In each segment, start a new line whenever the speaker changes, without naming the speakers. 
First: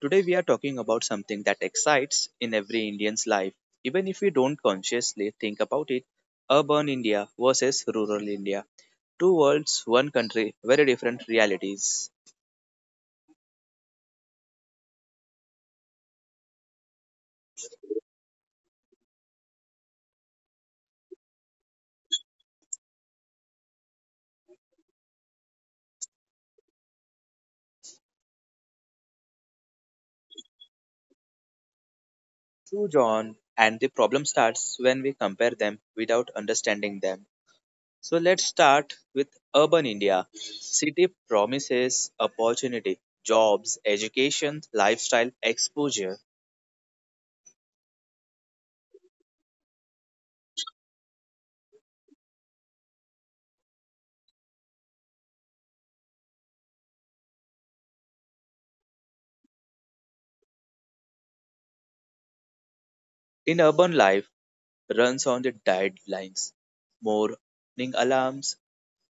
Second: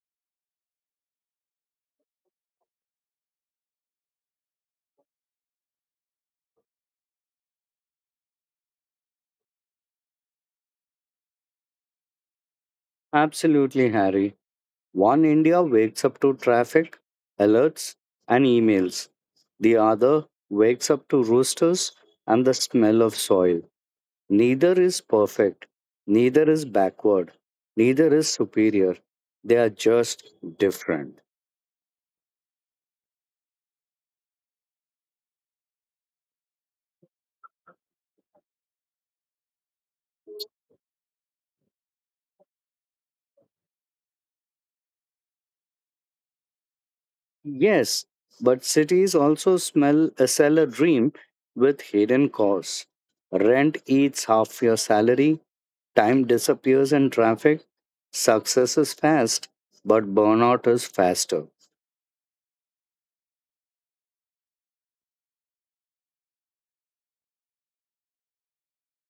Today we are talking about something that excites in every Indian's life, even if we don't consciously think about it urban India versus rural India. Two worlds, one country, very different realities.
Absolutely, Harry. One India wakes up to traffic, alerts, and emails. The other wakes up to roosters and the smell of soil. Neither is perfect. Neither is backward. Neither is superior. They are just different.
True, John, and the problem starts when we compare them without understanding them. So let's start with urban India. City promises opportunity, jobs, education, lifestyle, exposure.
Yes, but cities also smell sell a dream with hidden costs. Rent eats half your salary, time disappears in traffic, success is fast, but burnout is faster.
In urban life, runs on the deadlines, morning alarms,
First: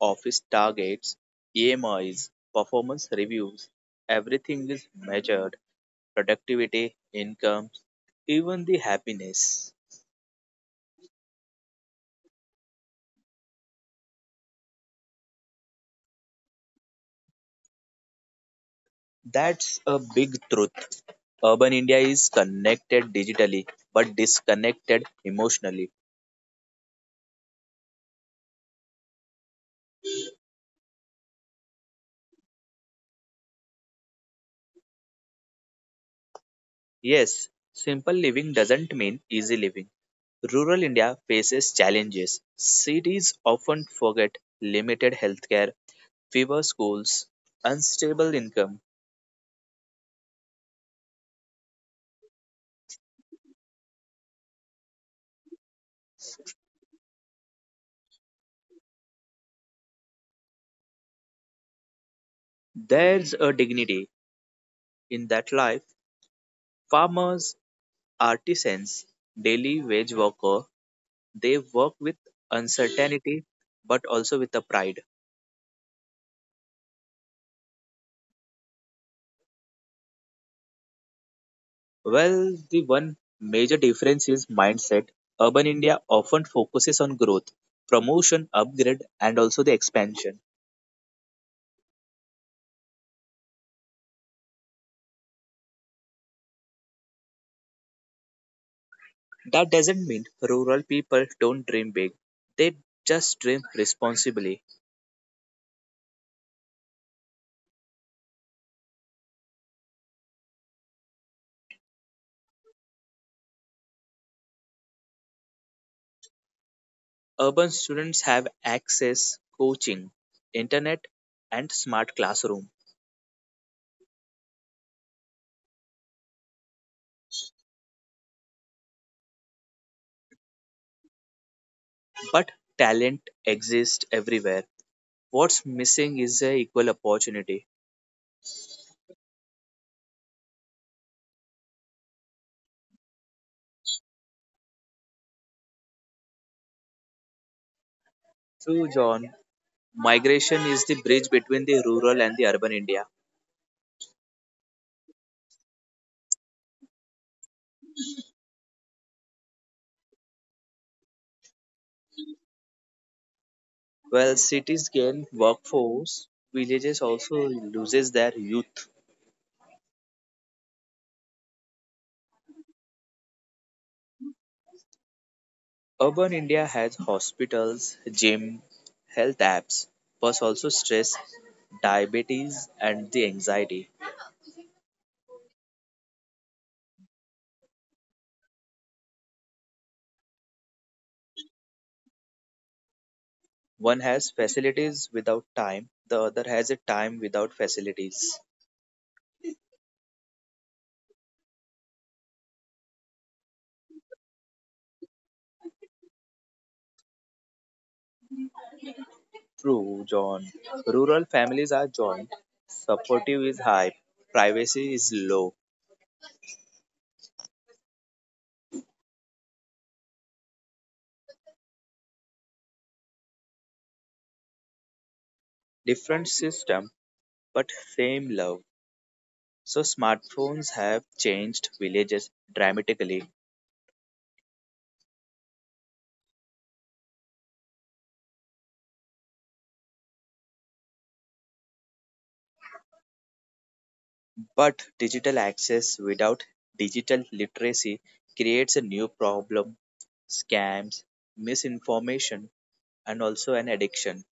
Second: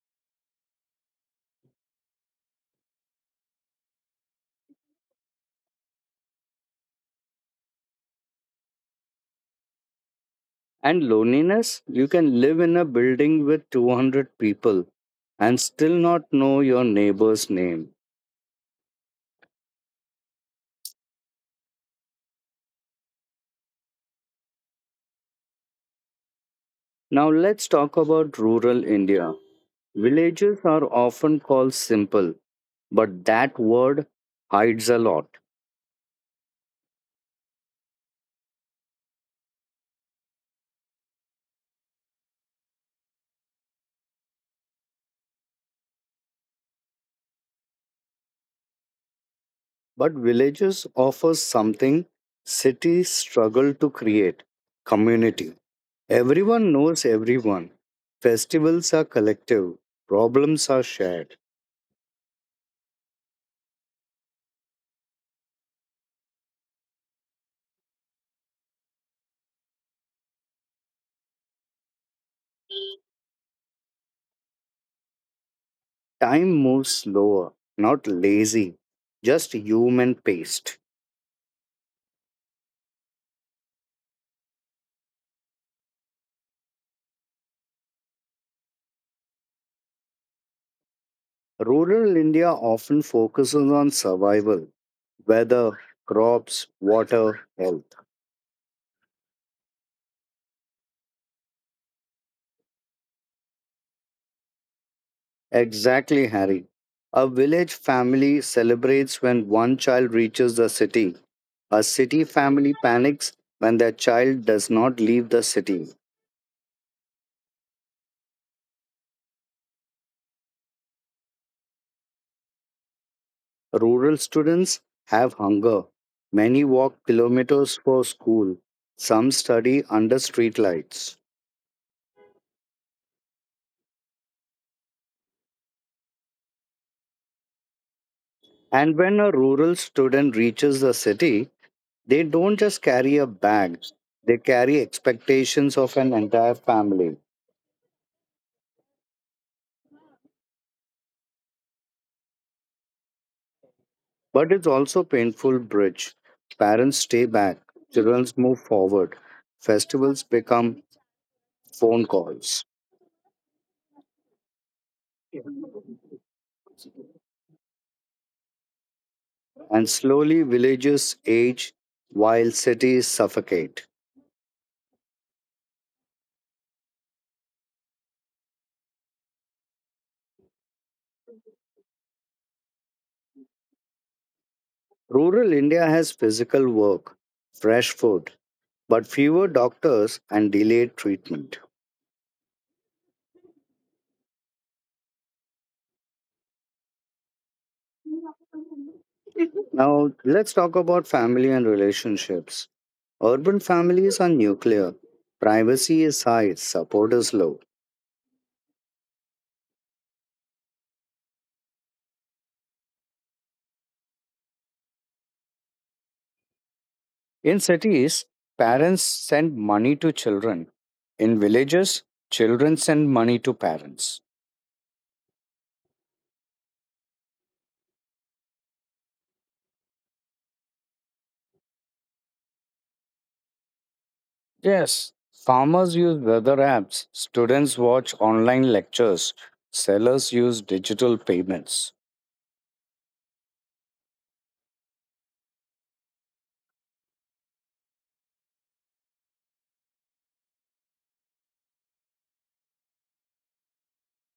office targets, EMIs, performance reviews, everything is measured productivity, income, even the happiness.
And loneliness, you can live in a building with 200 people and still not know your neighbor's name.
That's a big truth. Urban India is connected digitally but disconnected emotionally.
Now let's talk about rural India. Villages are often called simple, but that word hides a lot.
Yes, simple living doesn't mean easy living. Rural India faces challenges. Cities often forget limited healthcare fewer schools, unstable income.
But villages offer something cities struggle to create community. Everyone knows everyone. Festivals are collective, problems are shared.
There's a dignity in that life. Farmers, artisans, daily wage worker, they work with uncertainty but also with a pride.
Time moves slower, not lazy, just human paced.
Well, the one major difference is mindset. Urban India often focuses on growth, promotion, upgrade, and also the expansion.
Rural India often focuses on survival, weather, crops, water, health.
That doesn't mean rural people don't dream big. They just dream responsibly.
Exactly, Harry. A village family celebrates when one child reaches the city. A city family panics when their child does not leave the city.
Urban students have access coaching, internet and smart classroom,
Rural students have hunger. Many walk kilometers for school. Some study under streetlights.
but talent exists everywhere. What's missing is a equal opportunity.
And when a rural student reaches the city, they don't just carry a bag, they carry expectations of an entire family.
True John, migration is the bridge between the rural and the urban India.
But it's also painful bridge. Parents stay back, children move forward, festivals become phone calls,
While cities gain workforce, villages also loses their youth.
and slowly villages age while cities suffocate.
Urban India has hospitals, gym, health apps, but also stress, diabetes and the anxiety.
Rural India has physical work, fresh food, but fewer doctors and delayed treatment.
One has facilities without time, the other has a time without facilities.
Now, let's talk about family and relationships. Urban families are nuclear. Privacy is high, support is low.
True, John. Rural families are joined, supportive is high, privacy is low.
In cities, parents send money to children. In villages, children send money to parents.
Different system, but same love. So, smartphones have changed villages dramatically,
Yes, farmers use weather apps, students watch online lectures, sellers use digital payments.
but digital access without digital literacy creates a new problem scams, misinformation, and also an addiction.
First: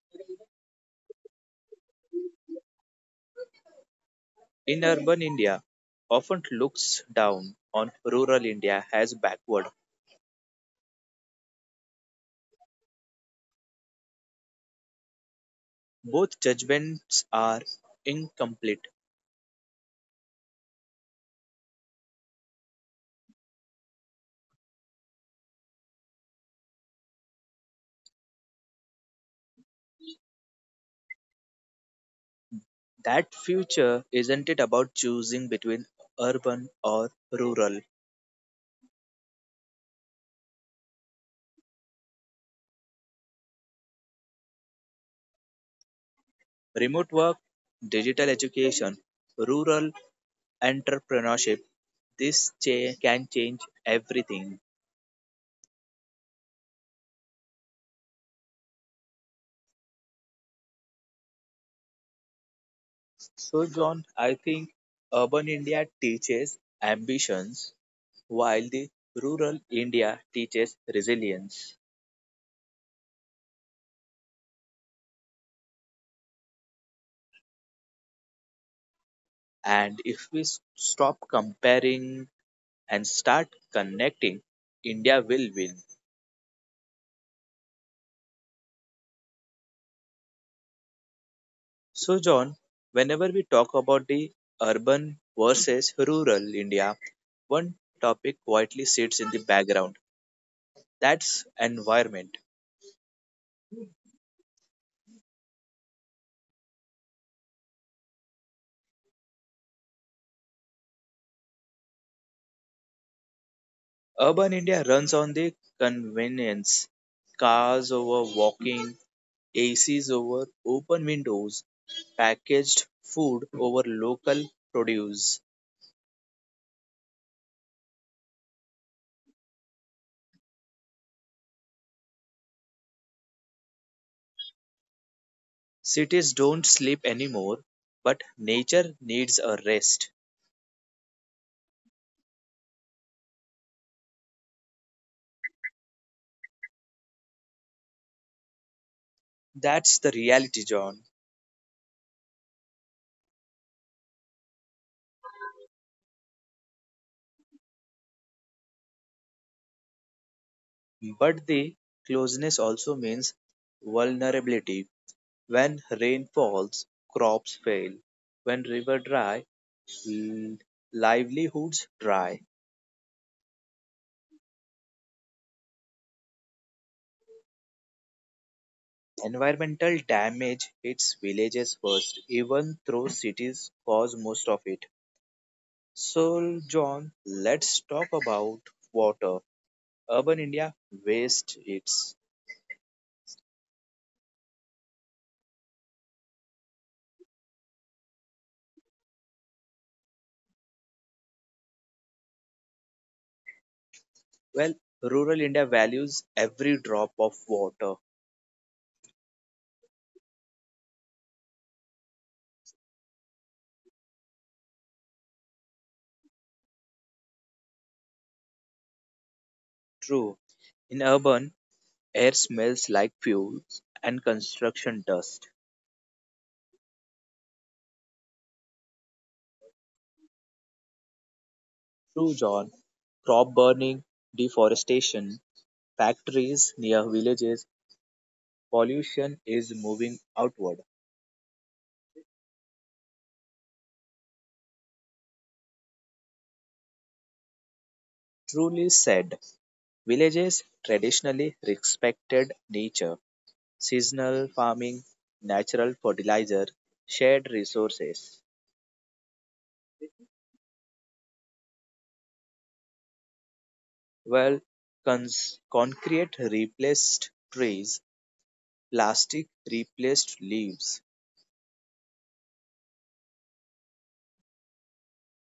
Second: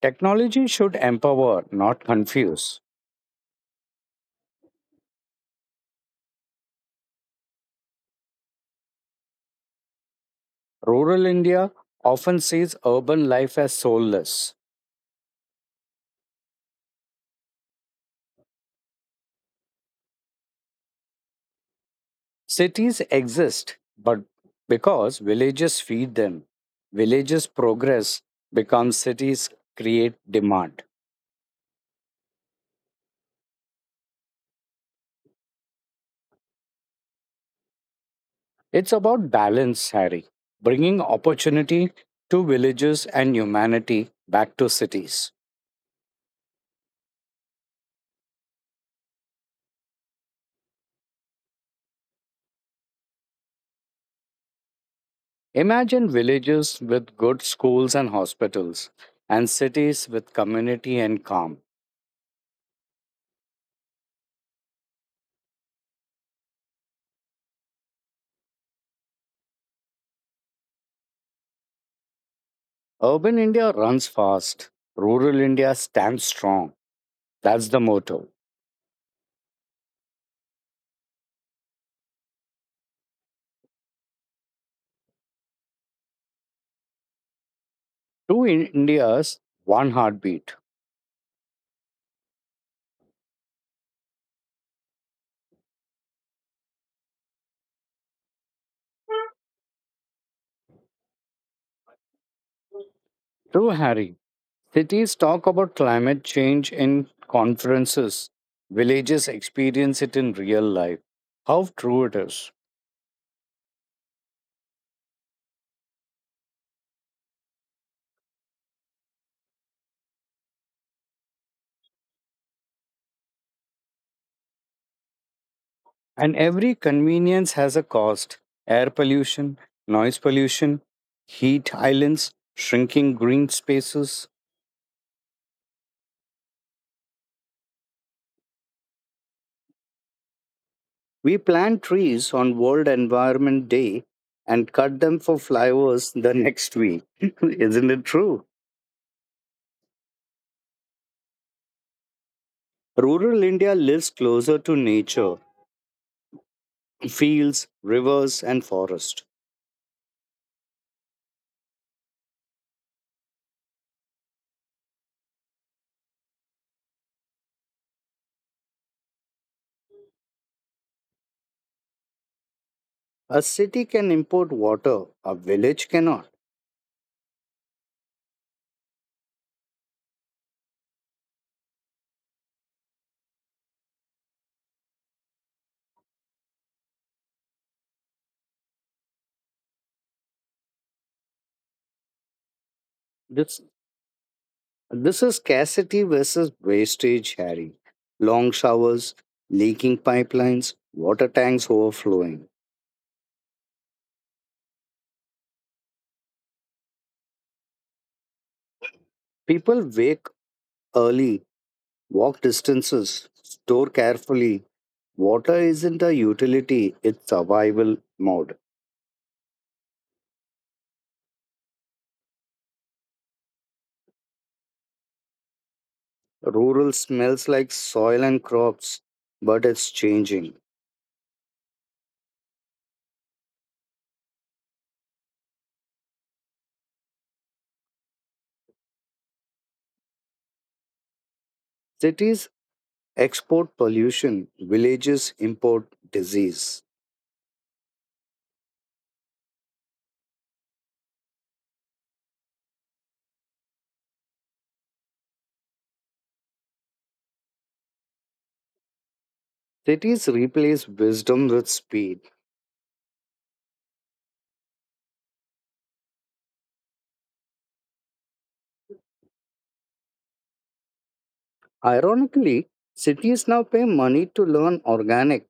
Technology should empower, not confuse.
In urban India often looks down on rural India as backward.
Rural India often sees urban life as soulless.
Both judgments are incomplete.
Cities exist, but because villages feed them, villages progress, become cities create demand.
That future isn't it about choosing between urban or rural,
It's about balance, Harry, bringing opportunity to villages and humanity back to cities.
remote work, digital education, rural entrepreneurship. This can change everything.
Imagine villages with good schools and hospitals, and cities with community and calm.
So, John, I think urban India teaches ambitions while the rural India teaches resilience.
Urban India runs fast, rural India stands strong. That's the motto.
And if we stop comparing and start connecting, India will win.
Two Indias, one heartbeat.
So, John, whenever we talk about the urban versus rural India, one topic quietly sits in the background that's environment.
True, Harry. Cities talk about climate change in conferences, villages experience it in real life. How true it is.
Urban India runs on the convenience cars over walking, ACs over open windows, packaged food over local produce.
And every convenience has a cost air pollution, noise pollution, heat islands, shrinking green spaces.
Cities don't sleep anymore, but nature needs a rest.
We plant trees on World Environment Day and cut them for flowers the next week. Isn't it true?
That's the reality, John.
Rural India lives closer to nature, fields, rivers, and forests.
But the closeness also means vulnerability. When rain falls, crops fail. When river dry, l- livelihoods dry.
A city can import water, a village cannot.
Environmental damage hits villages first, even though cities cause most of it. So, John, let's talk about water. Urban India wastes it.
This, this is scarcity versus wastage, Harry. Long showers, leaking pipelines, water tanks overflowing.
Well, rural India values every drop of water.
People wake early, walk distances, store carefully. Water isn't a utility, it's survival mode.
True. In urban, air smells like fuels and construction dust.
Rural smells like soil and crops, but it's changing.
True, John. Crop burning, deforestation, factories near villages, pollution is moving outward.
Cities export pollution, villages import disease.
Truly said, villages traditionally respected nature, seasonal farming, natural fertilizer, shared resources.
Cities replace wisdom with speed.
Well, concrete replaced trees Plastic replaced leaves.
Ironically, cities now pay money to learn organic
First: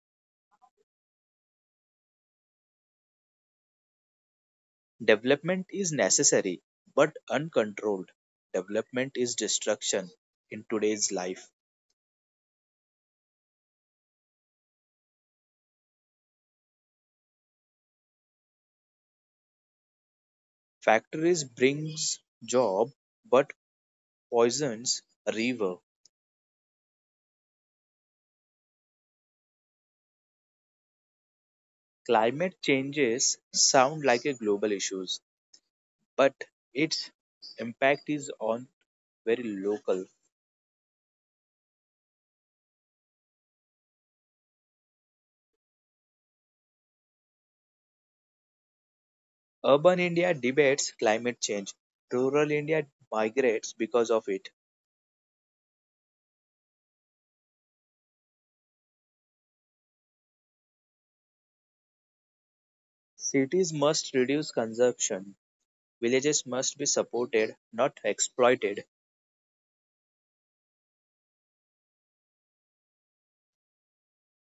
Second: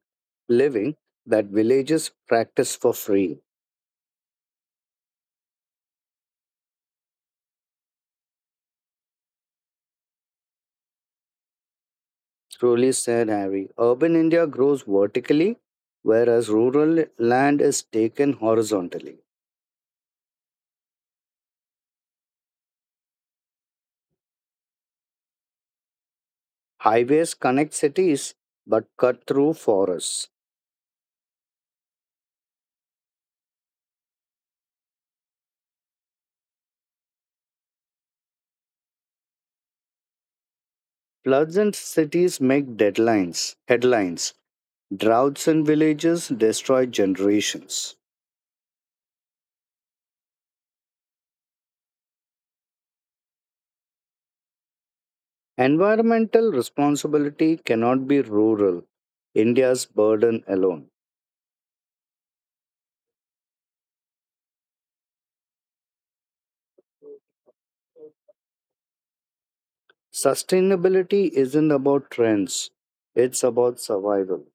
living that villages practice for free.
Development is necessary, but uncontrolled development is destruction in today's life.
Truly said Harry. Urban India grows vertically, whereas rural land is taken horizontally.
Factories brings job, but poisons river.
Highways connect cities but cut through forests.
Climate changes sound like a global issues, but its impact is on very local.
Floods in cities make deadlines, headlines. Droughts in villages destroy generations.
Urban India debates climate change. Rural India migrates because of it.
Environmental responsibility cannot be rural, India's burden alone.
Cities must reduce consumption, Villages must be supported, not exploited.
Sustainability isn't about trends, it's about survival.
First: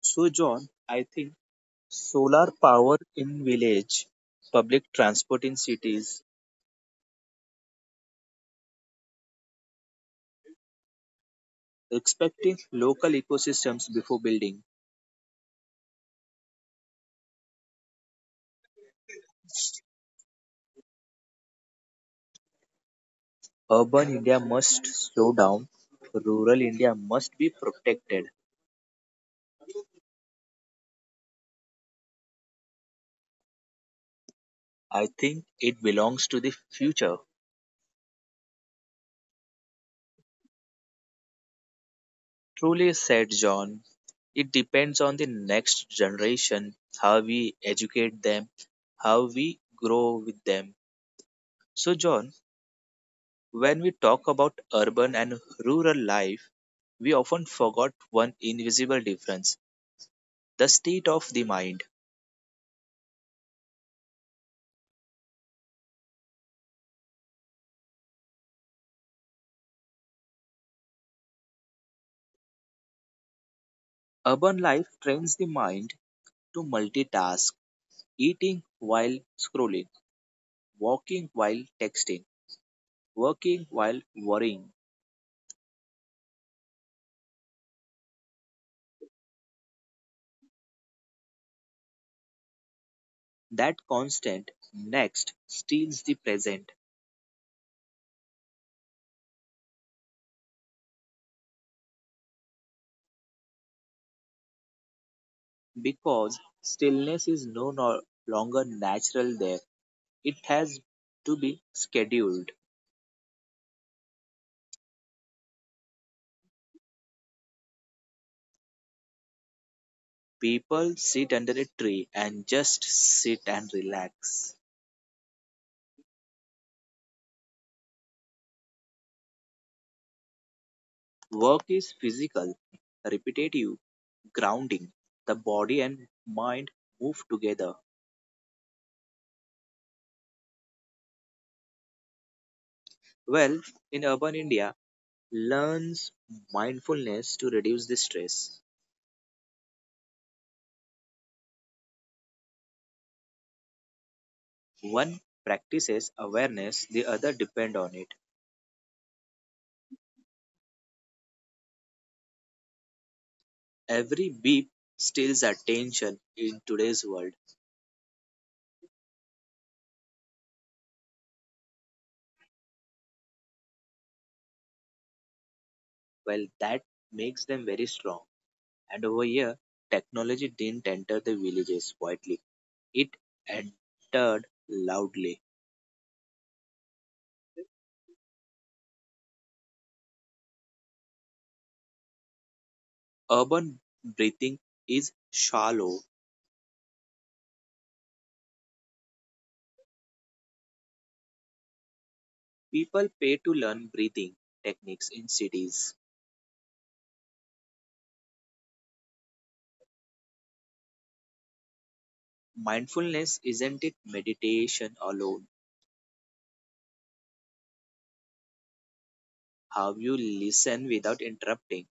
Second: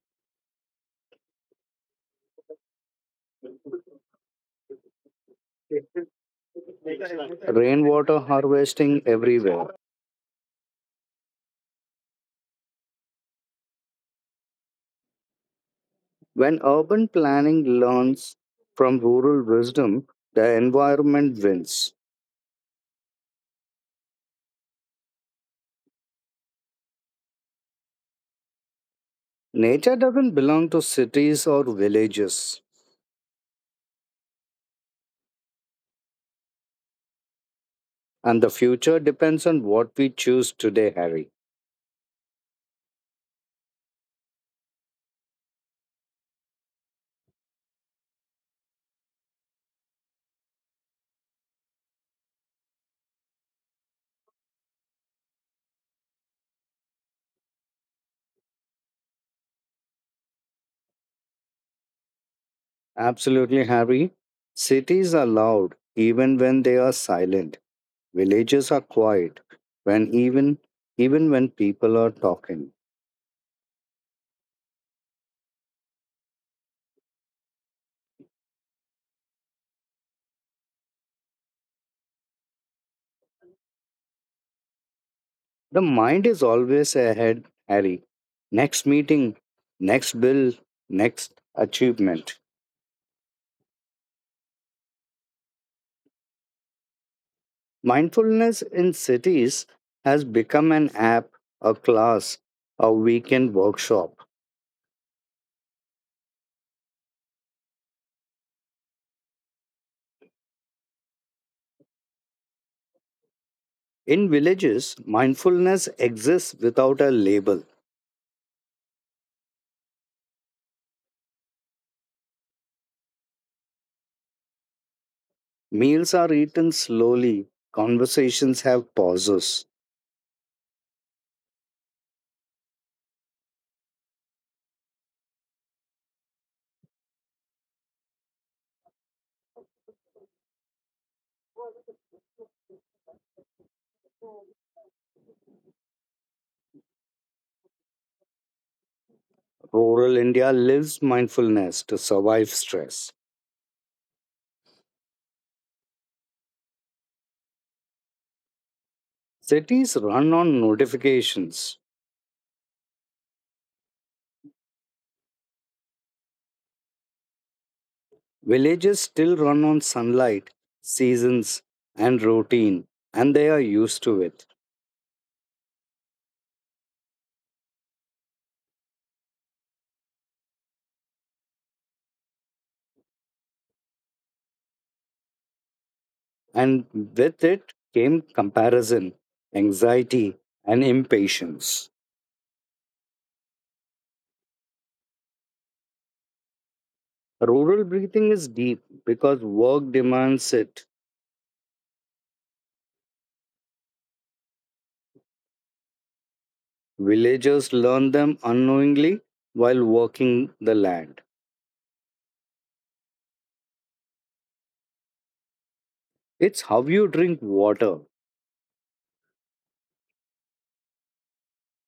So, John, I think solar power in village, public transport in cities,
Rainwater harvesting everywhere.
respecting local ecosystems before building.
When urban planning learns from rural wisdom, the environment wins.
Urban India must slow down. Rural India must be protected.
Nature doesn't belong to cities or villages.
I think it belongs to the future.
And the future depends on what we choose today, Harry.
Truly said John, it depends on the next generation, how we educate them, how we grow with them. So, John, When we talk about urban and rural life, we often forget one invisible difference the state of the mind.
Absolutely, Harry. Cities are loud even when they are silent. Villages are quiet when even even when people are talking.
Urban life trains the mind to multitask, eating while scrolling, walking while texting, working while worrying.
The mind is always ahead, Harry. Next meeting, next bill, next achievement.
That constant next steals the present
Mindfulness in cities has become an app, a class, a weekend workshop.
because stillness is no longer natural there. It has to be scheduled.
In villages, mindfulness exists without a label.
People sit under a tree and just sit and relax.
Meals are eaten slowly, conversations have pauses.
Work is physical, repetitive, grounding. The body and mind move together. Well, in urban India, learns mindfulness to reduce the stress.
Rural India lives mindfulness to survive stress.
One practices awareness, the other depend on it.
Cities run on notifications.
Every beep steals attention in today's world.
Villages still run on sunlight, seasons, and routine, and they are used to it.
Well, that makes them very strong. And over here, technology didn't enter the villages quietly. It entered loudly.
And with it came comparison, anxiety, and impatience.
Urban breathing is shallow.
Rural breathing is deep because work demands it.
People pay to learn breathing techniques in cities.
Villagers learn them unknowingly while working the land.
Mindfulness isn't it meditation alone.
It's how you drink water,
How you listen without interrupting.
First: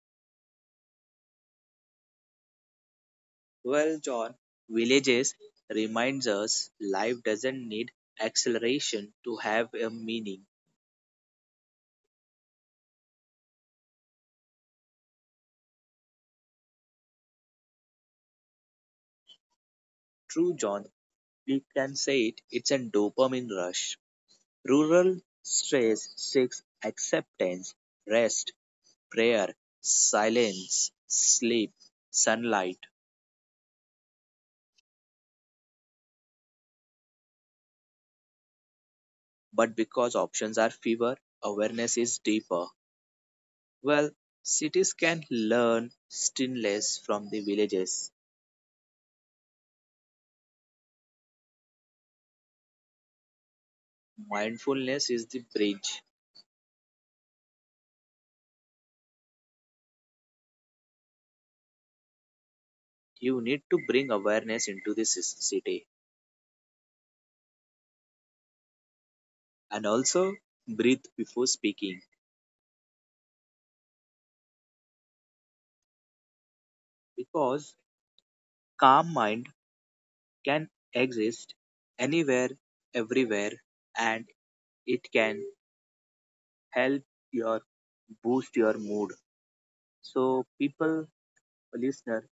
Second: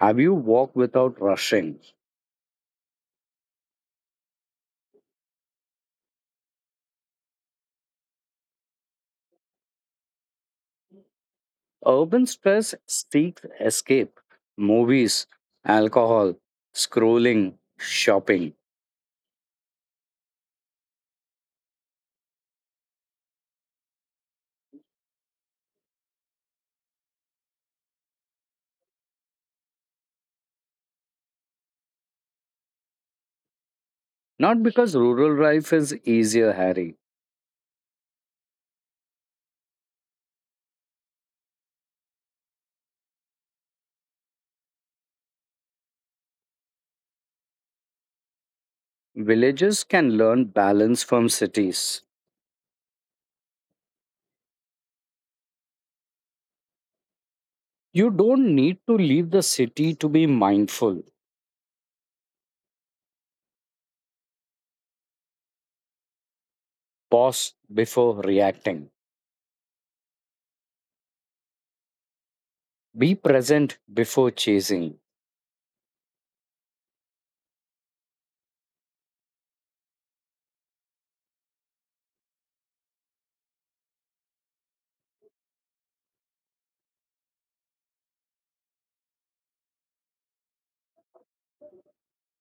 have you walk without rushing.
Well, John, villages reminds us life doesn't need acceleration to have a meaning.
Urban stress seeks escape, movies, alcohol, scrolling, shopping.
True, John, We can say it. It's a dopamine rush. Rural stress seeks acceptance, rest, prayer, silence, sleep, sunlight.
Not because rural life is easier, Harry.
But because options are fewer, awareness is deeper. Well, cities can learn stillness from the villages.
Villages can learn balance from cities.
Mindfulness is the bridge.
You don't need to leave the city to be mindful.
You need to bring awareness into the city
Pause before reacting.
and also breathe before speaking
Be present before chasing.
because calm mind can exist anywhere, everywhere, and it can help your boost your mood. So, people, listener,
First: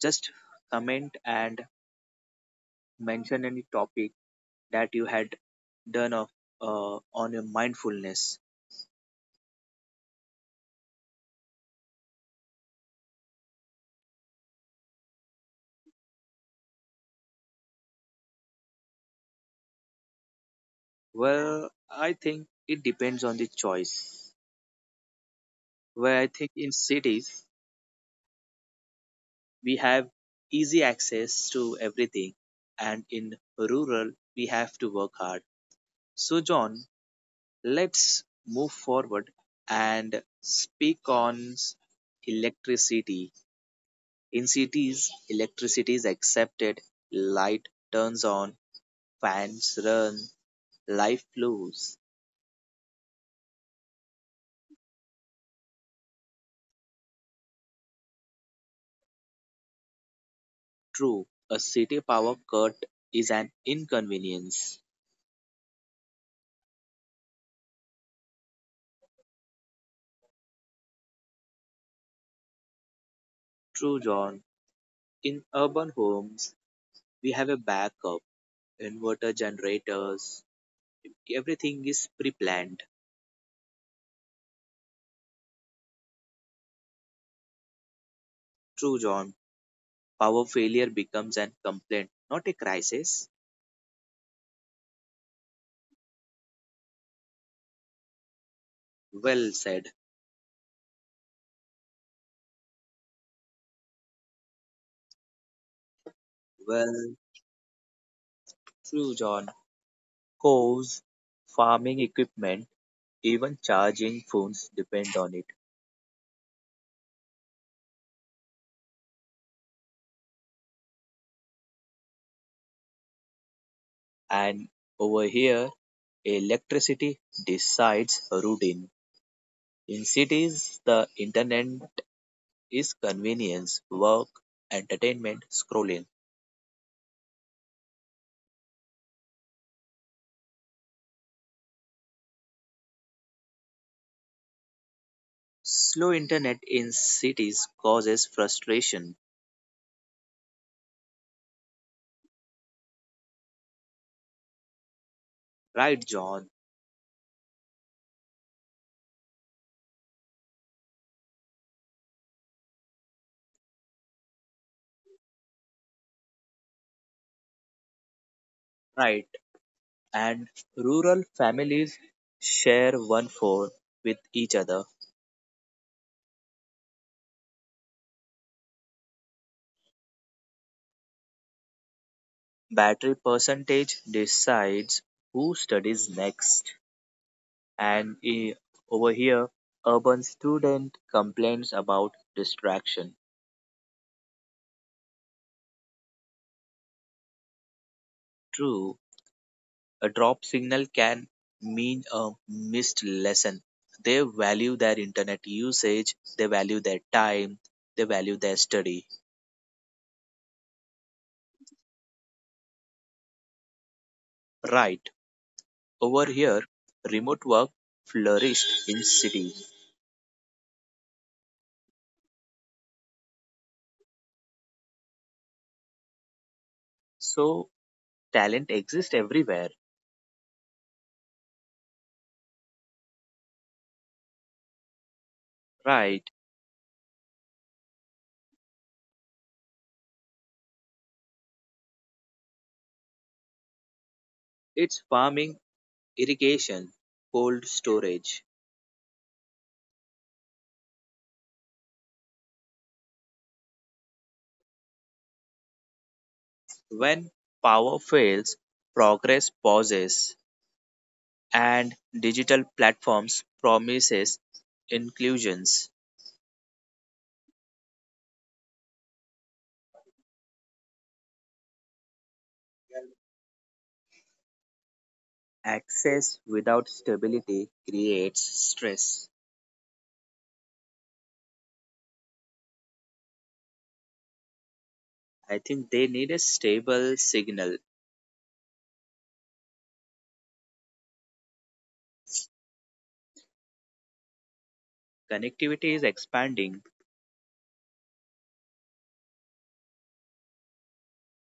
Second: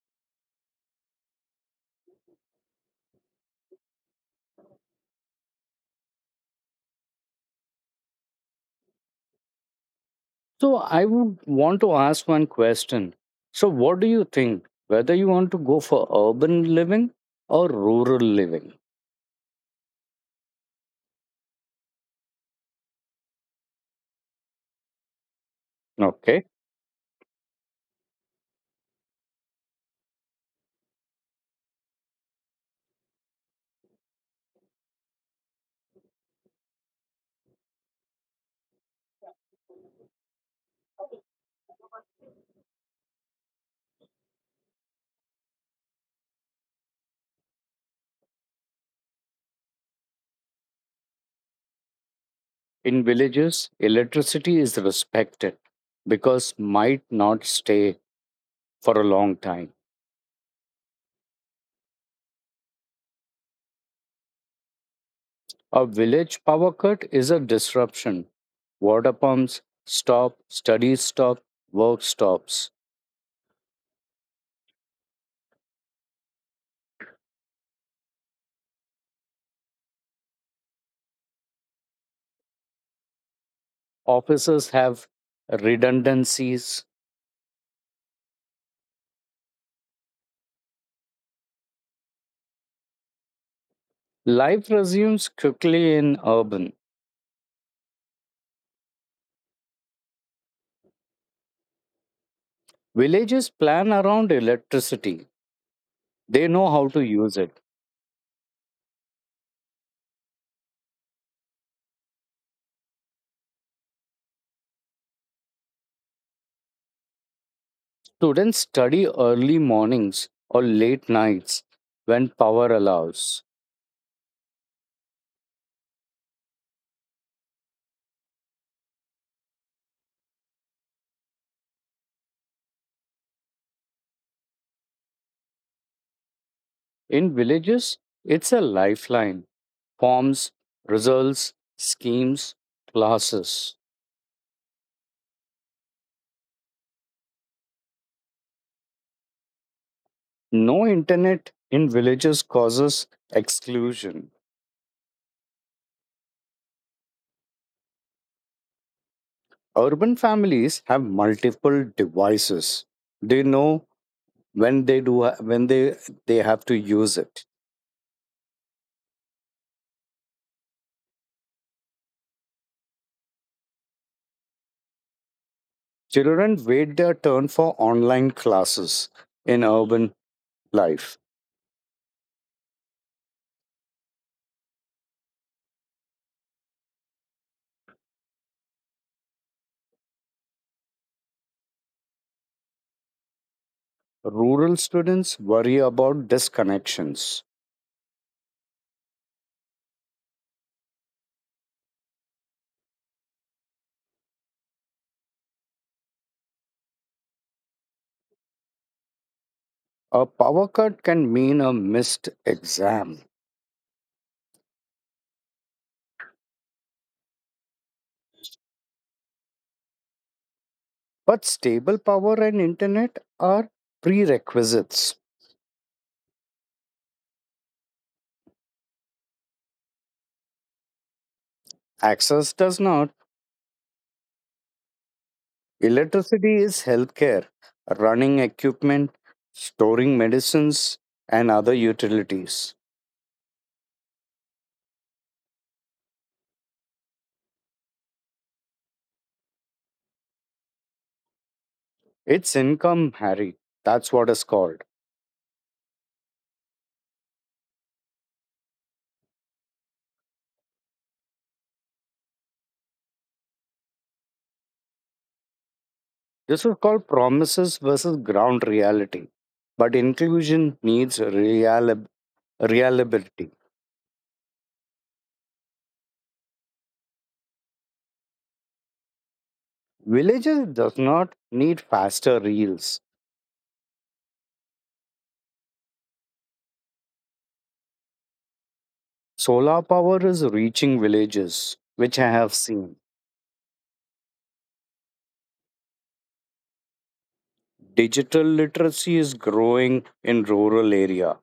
just comment and mention any topic that you had done of on your mindfulness.
So I would want to ask one question. So what do you think whether you want to go for urban living or rural living?
Well, I think it depends on the choice. Where I
Okay.
think in cities we have easy access to everything, and in rural we have to work hard. So, John, let's move forward and speak on electricity In cities, electricity is accepted, light turns on, fans run, life flows.
In villages, electricity is respected because might not stay for a long time.
True, a city power cut is an inconvenience.
A village power cut is a disruption. Water pumps stop, studies stop, work stops.
True, John, in urban homes, we have a backup, inverter generators, everything is pre planned.
Offices have redundancies.
True, John, power failure becomes an complaint, not a crisis.
Life resumes quickly in urban.
Well said.
Villages plan around electricity. They know how to
Well,
use it.
true, John. Cows, farming equipment Even charging phones depend on it.
Students study early mornings or late nights when power allows.
And over here, electricity decides routine. In cities, the internet is convenience, work, entertainment, scrolling.
In villages, it's a lifeline. Forms, results, schemes, classes.
Slow internet in cities causes frustration.
No internet in villages causes exclusion.
Right, John?
Urban families have multiple devices. They know when they do when they they have to use it.
Right. And rural families share one phone with each other.
Children wait their turn for online classes in urban life.
Battery percentage decides who studies next. And over here, urban student complains about distraction.
Rural students worry about disconnections.
True, a drop signal can mean a missed lesson. They value their internet usage, they value their time, they value their study.
A power cut can mean a missed exam.
Right. Over here, remote work flourished in cities.
But stable power and internet are prerequisites.
So talent exists everywhere.
Access does not.
Right.
Electricity is healthcare, running equipment, storing medicines, and other utilities.
It's farming, irrigation, cold storage.
It's income, Harry. That's what is called.
When power fails, progress pauses, and digital platforms promises inclusions.
This is called promises versus ground reality. But inclusion needs reliability.
Access without stability creates stress.
Villages does not need faster reels.
I think they need a stable signal.
Solar power is reaching villages, which I have seen.
Connectivity is expanding.
Digital literacy is growing in rural area.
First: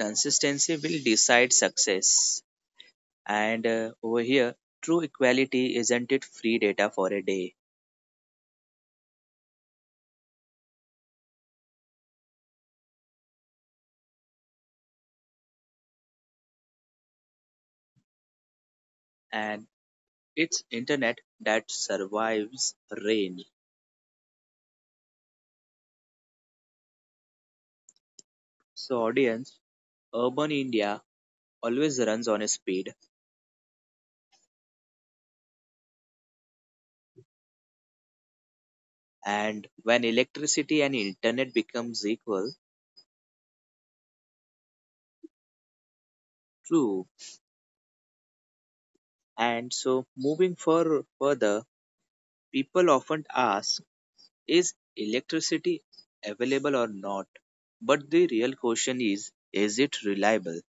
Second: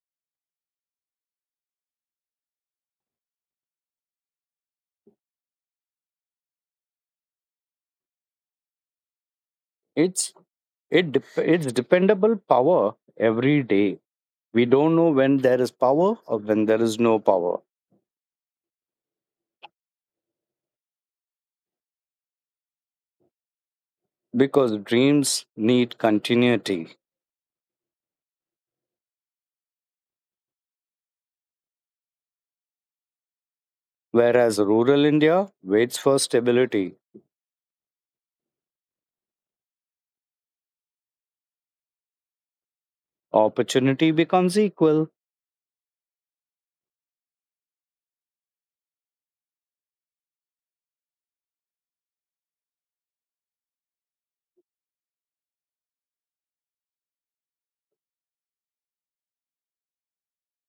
Consistency will decide success. And over here, true equality isn't it free data for a day,
It's it's dependable power every day. We don't know when there is power or when there is no power
and it's internet that survives rain.
because dreams need continuity.
So, audience, Urban India always runs on a speed,
Whereas rural India waits for stability.
and when electricity and internet becomes equal,
Opportunity becomes equal.
true. And so, moving for further, people often ask, is electricity available or not? But the real question is it reliable?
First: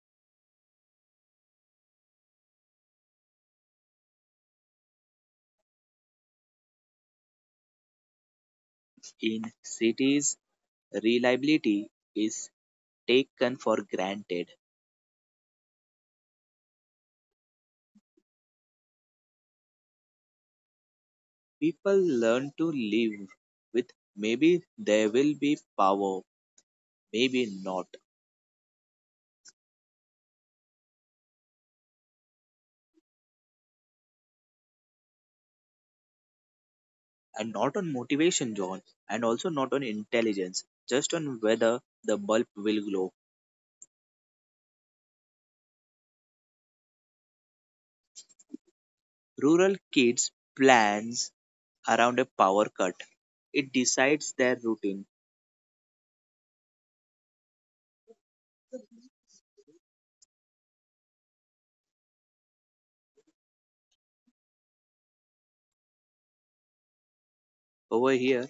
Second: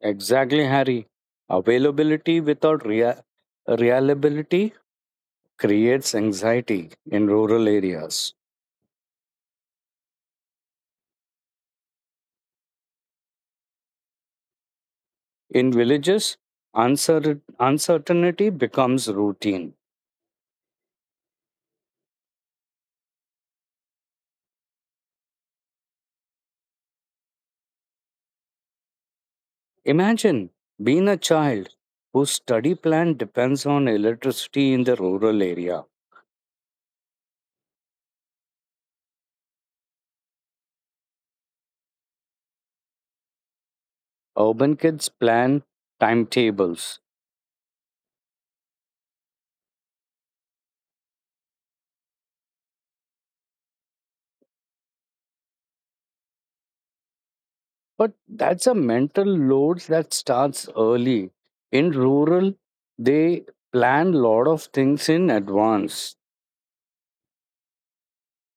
Exactly, Harry. Availability without reliability creates anxiety in rural areas.
In cities, reliability is taken for granted.
In villages, uncer- uncertainty becomes routine.
People learn to live with maybe there will be power, maybe not
Imagine being a child whose study plan depends on electricity in the rural area.
and not on motivation, John, and also not on intelligence, just on whether the bulb will glow.
Urban kids plan timetables.
Rural kids plans around a power cut. It decides their routine.
But that's a mental load that starts early. In rural, they plan lot of things in advance.
Over here,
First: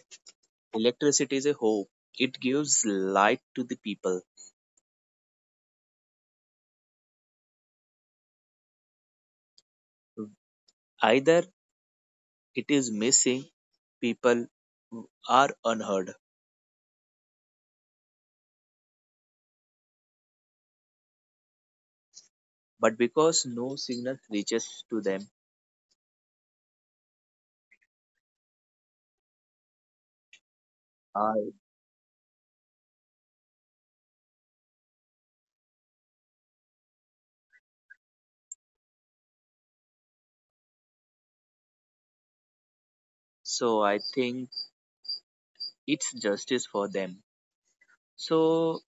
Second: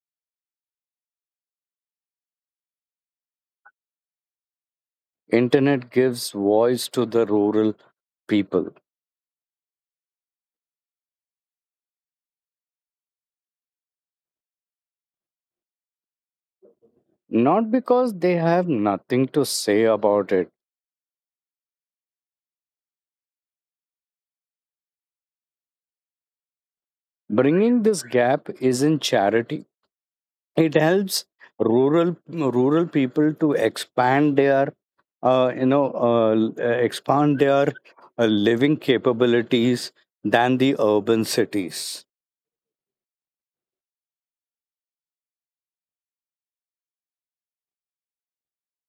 electricity is a hope. It gives light to the people.
Internet gives voice to the rural people,
Either it is missing, people are unheard,
not because they have nothing to say about it.
but because no signal reaches to them,
Bringing this gap isn't charity. It helps
I
rural people to expand their you know l- expand their living capabilities than the urban cities.
so I think it's justice for them. So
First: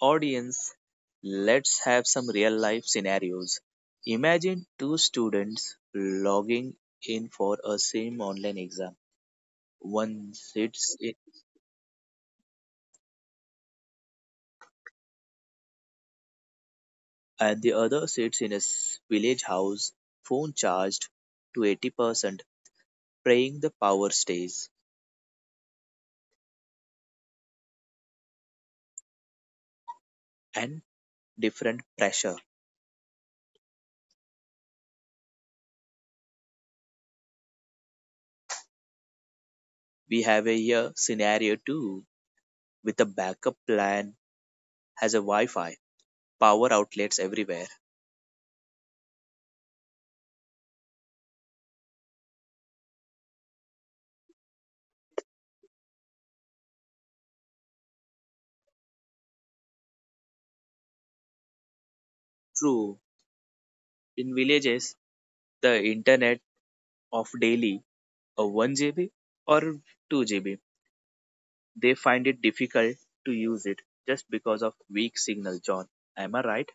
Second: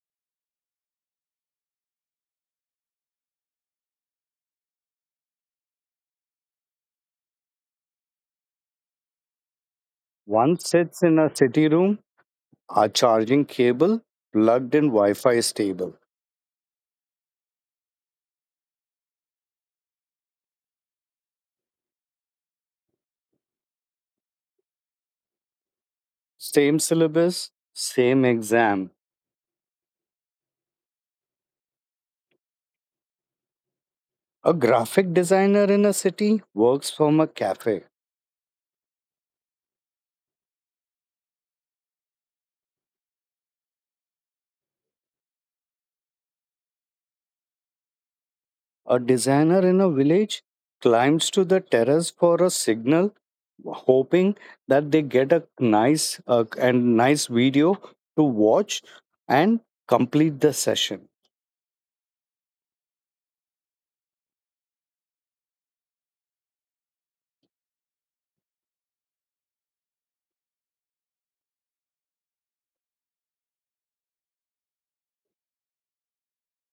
audience, let's have some real life scenarios. Imagine two students logging in for a same online exam. One
One
sits
sits
in,
in a city room, a charging cable plugged in Wi Fi stable.
and the other sits in a village house, phone charged to 80%, praying the power stays,
Same syllabus, same exam.
and different pressure.
A graphic designer in a city works from a cafe.
We have a here scenario too, with a backup plan, has a Wi Fi, power outlets everywhere.
A designer in a village climbs to the terrace for a signal, hoping that they get a nice video to watch and complete the session.
True, in villages, the internet of Delhi a 1 GB or 2 GB. They find it difficult to use it just because of weak signal, John. Am I right?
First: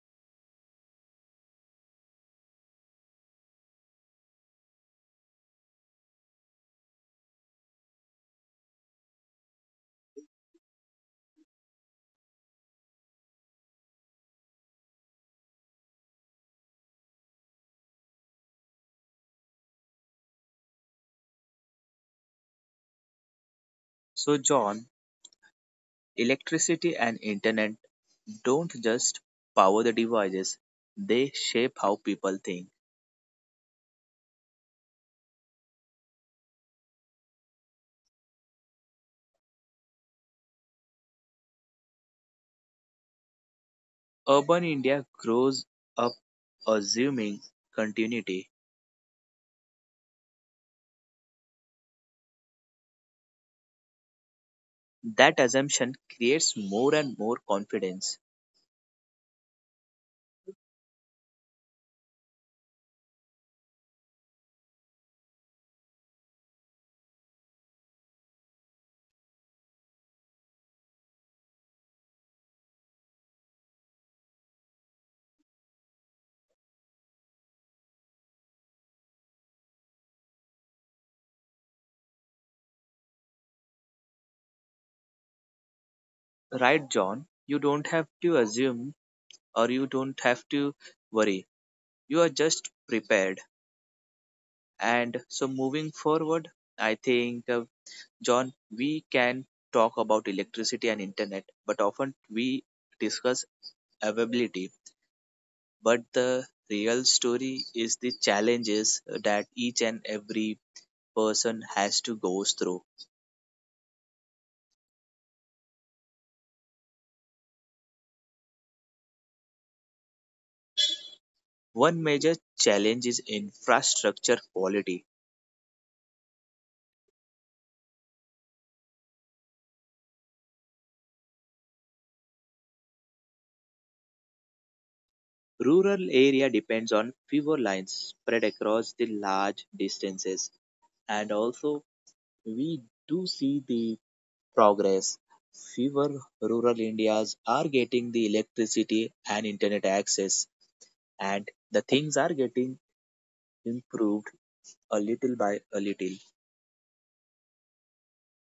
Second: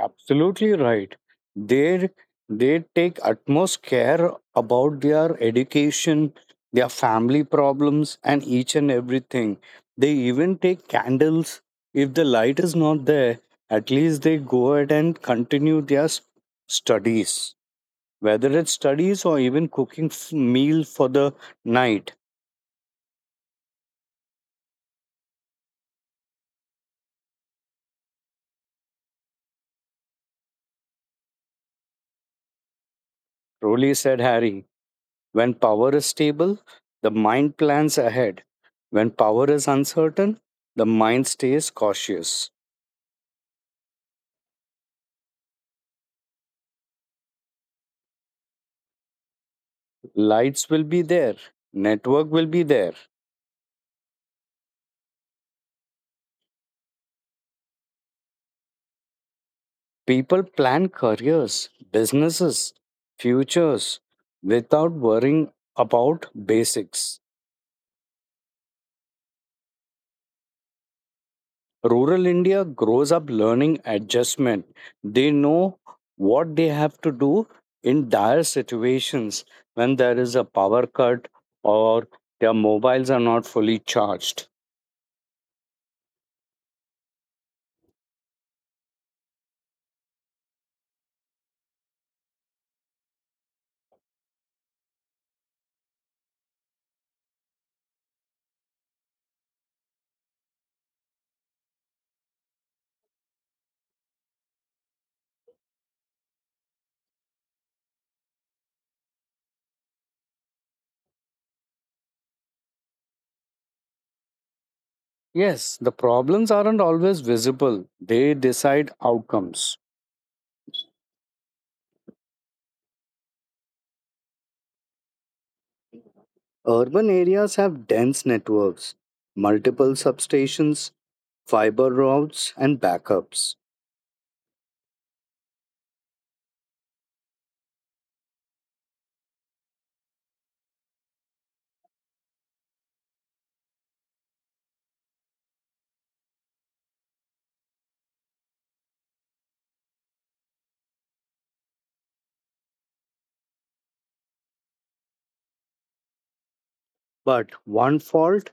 Absolutely right. They they take utmost care about their education, their family problems, and each and everything. They even take candles. If the light is not there, at least they go ahead and continue their studies, whether it's studies or even cooking meal for the night.
So, John, electricity and internet don't just power the devices, they shape how people think.
Truly said Harry. When power is stable, the mind plans ahead. When power is uncertain, the mind stays cautious.
Urban India grows up assuming continuity.
Lights will be there, network will be there.
That assumption creates more and more confidence.
People plan careers, businesses, futures without worrying about basics. Rural India grows up learning adjustment. They know what they have to do in dire situations when there is a power cut or their mobiles are not fully charged.
Right, John? You don't have to assume or you don't have to worry. You are just prepared. And so, moving forward, I think, John, we can talk about electricity and internet, but often we discuss availability. But the real story is the challenges that each and every person has to go through.
Yes, the problems aren't always visible. They decide outcomes.
One major challenge is infrastructure quality.
Urban areas have dense networks, multiple substations, fiber routes and backups.
Rural area depends on fewer lines spread across the large distances, and also we do see the progress fewer rural Indias are getting the electricity and internet access, and the things are getting improved a little by a little.
But one fault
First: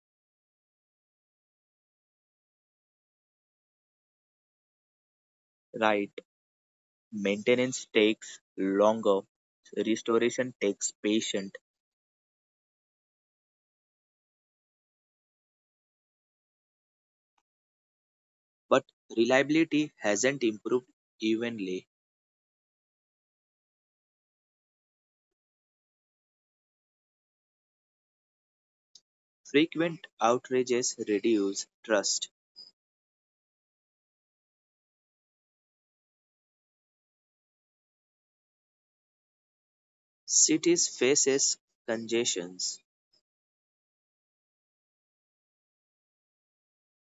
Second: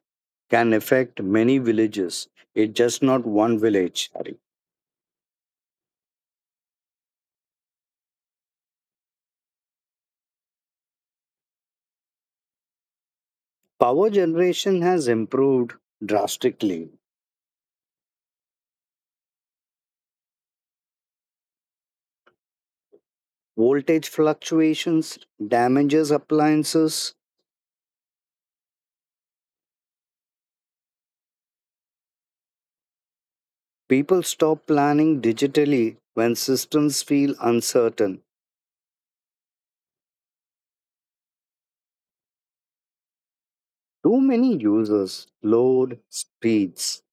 can affect many villages. It's just not one village. Hari.
Right, maintenance takes longer, restoration takes patience,
Power generation has improved drastically.
but reliability hasn't improved evenly.
Voltage fluctuations damages appliances.
Frequent outages reduce trust.
People stop planning digitally when systems feel uncertain.
Cities faces congestions.
Too many users, load, speeds.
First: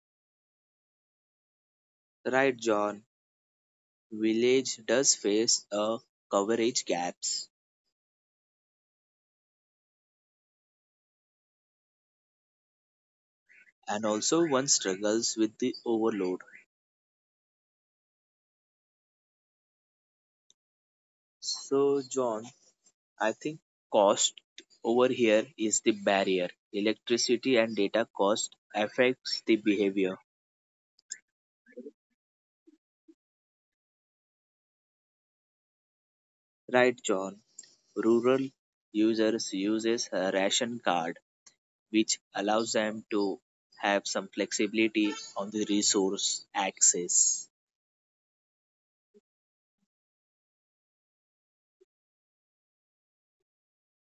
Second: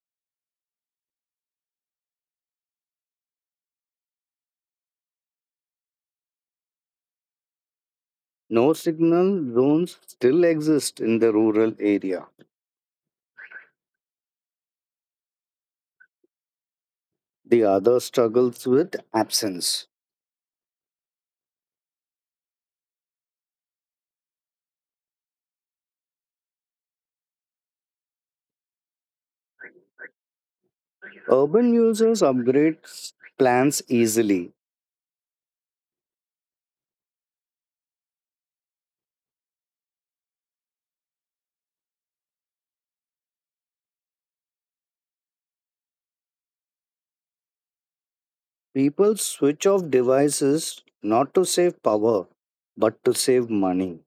Right, John. Village does face a coverage gaps.
No signal zones still exist in the rural area.
And also one struggles with the overload.
The other struggles with absence.
So, John, I think cost over here is the barrier. Electricity and data cost affects the behavior.
Urban users upgrade plans easily.
Right, John? Rural users uses a ration card which allows them to have some flexibility on the resource access.
People switch off devices not to save power, but to save money.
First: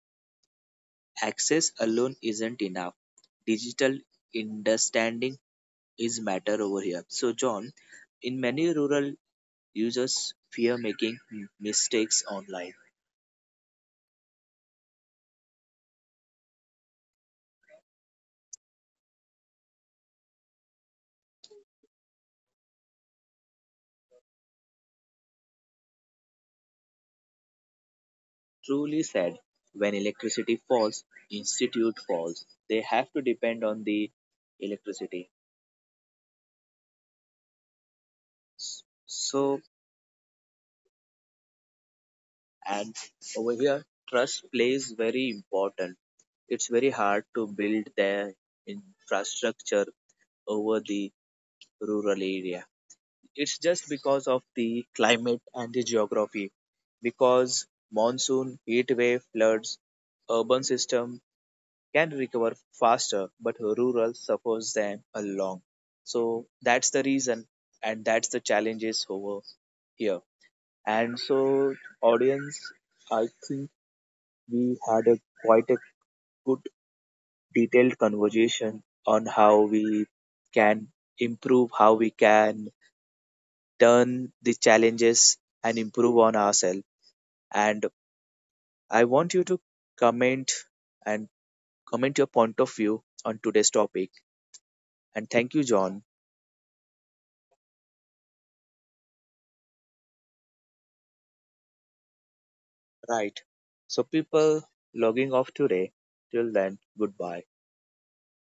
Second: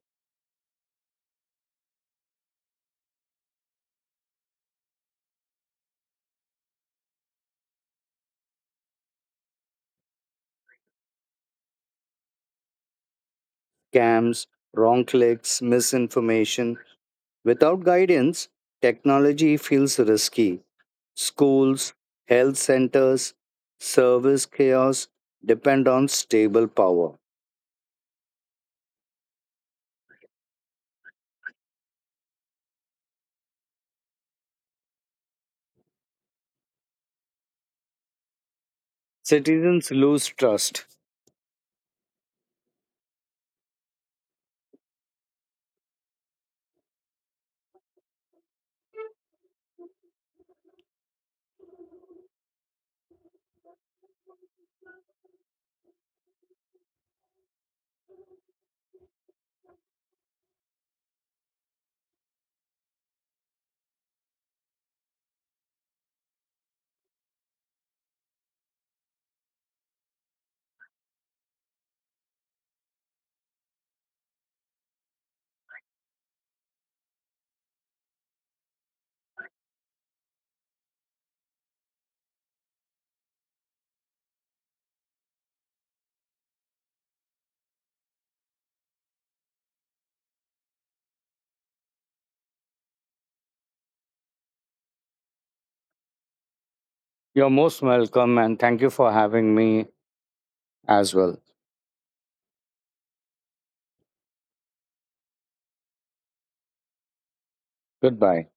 Access alone isn't enough. Digital understanding is matter over here. So, John, in many rural Users fear making mistakes online.
Scams, wrong clicks, misinformation. Without guidance, technology feels risky. Schools, health centers, service chaos depend on stable power.
Truly said, When electricity falls, institute falls. They have to depend on the electricity. So,
Citizens lose trust.
and over here, trust plays very important. It's very hard to build their infrastructure over the rural area. It's just because of the climate and the geography. Because monsoon, heat wave, floods, urban system can recover faster, but rural suffers them along. So that's the reason, and that's the challenges over here. And so, audience, I think we had a quite a good detailed conversation on how we can improve, how we can turn the challenges and improve on ourselves. And I want you to comment and comment your point of view on today's topic. And thank you, John.
You're most welcome, and thank you for having me as well.
Right. So people logging off today. Till then, goodbye.
Goodbye.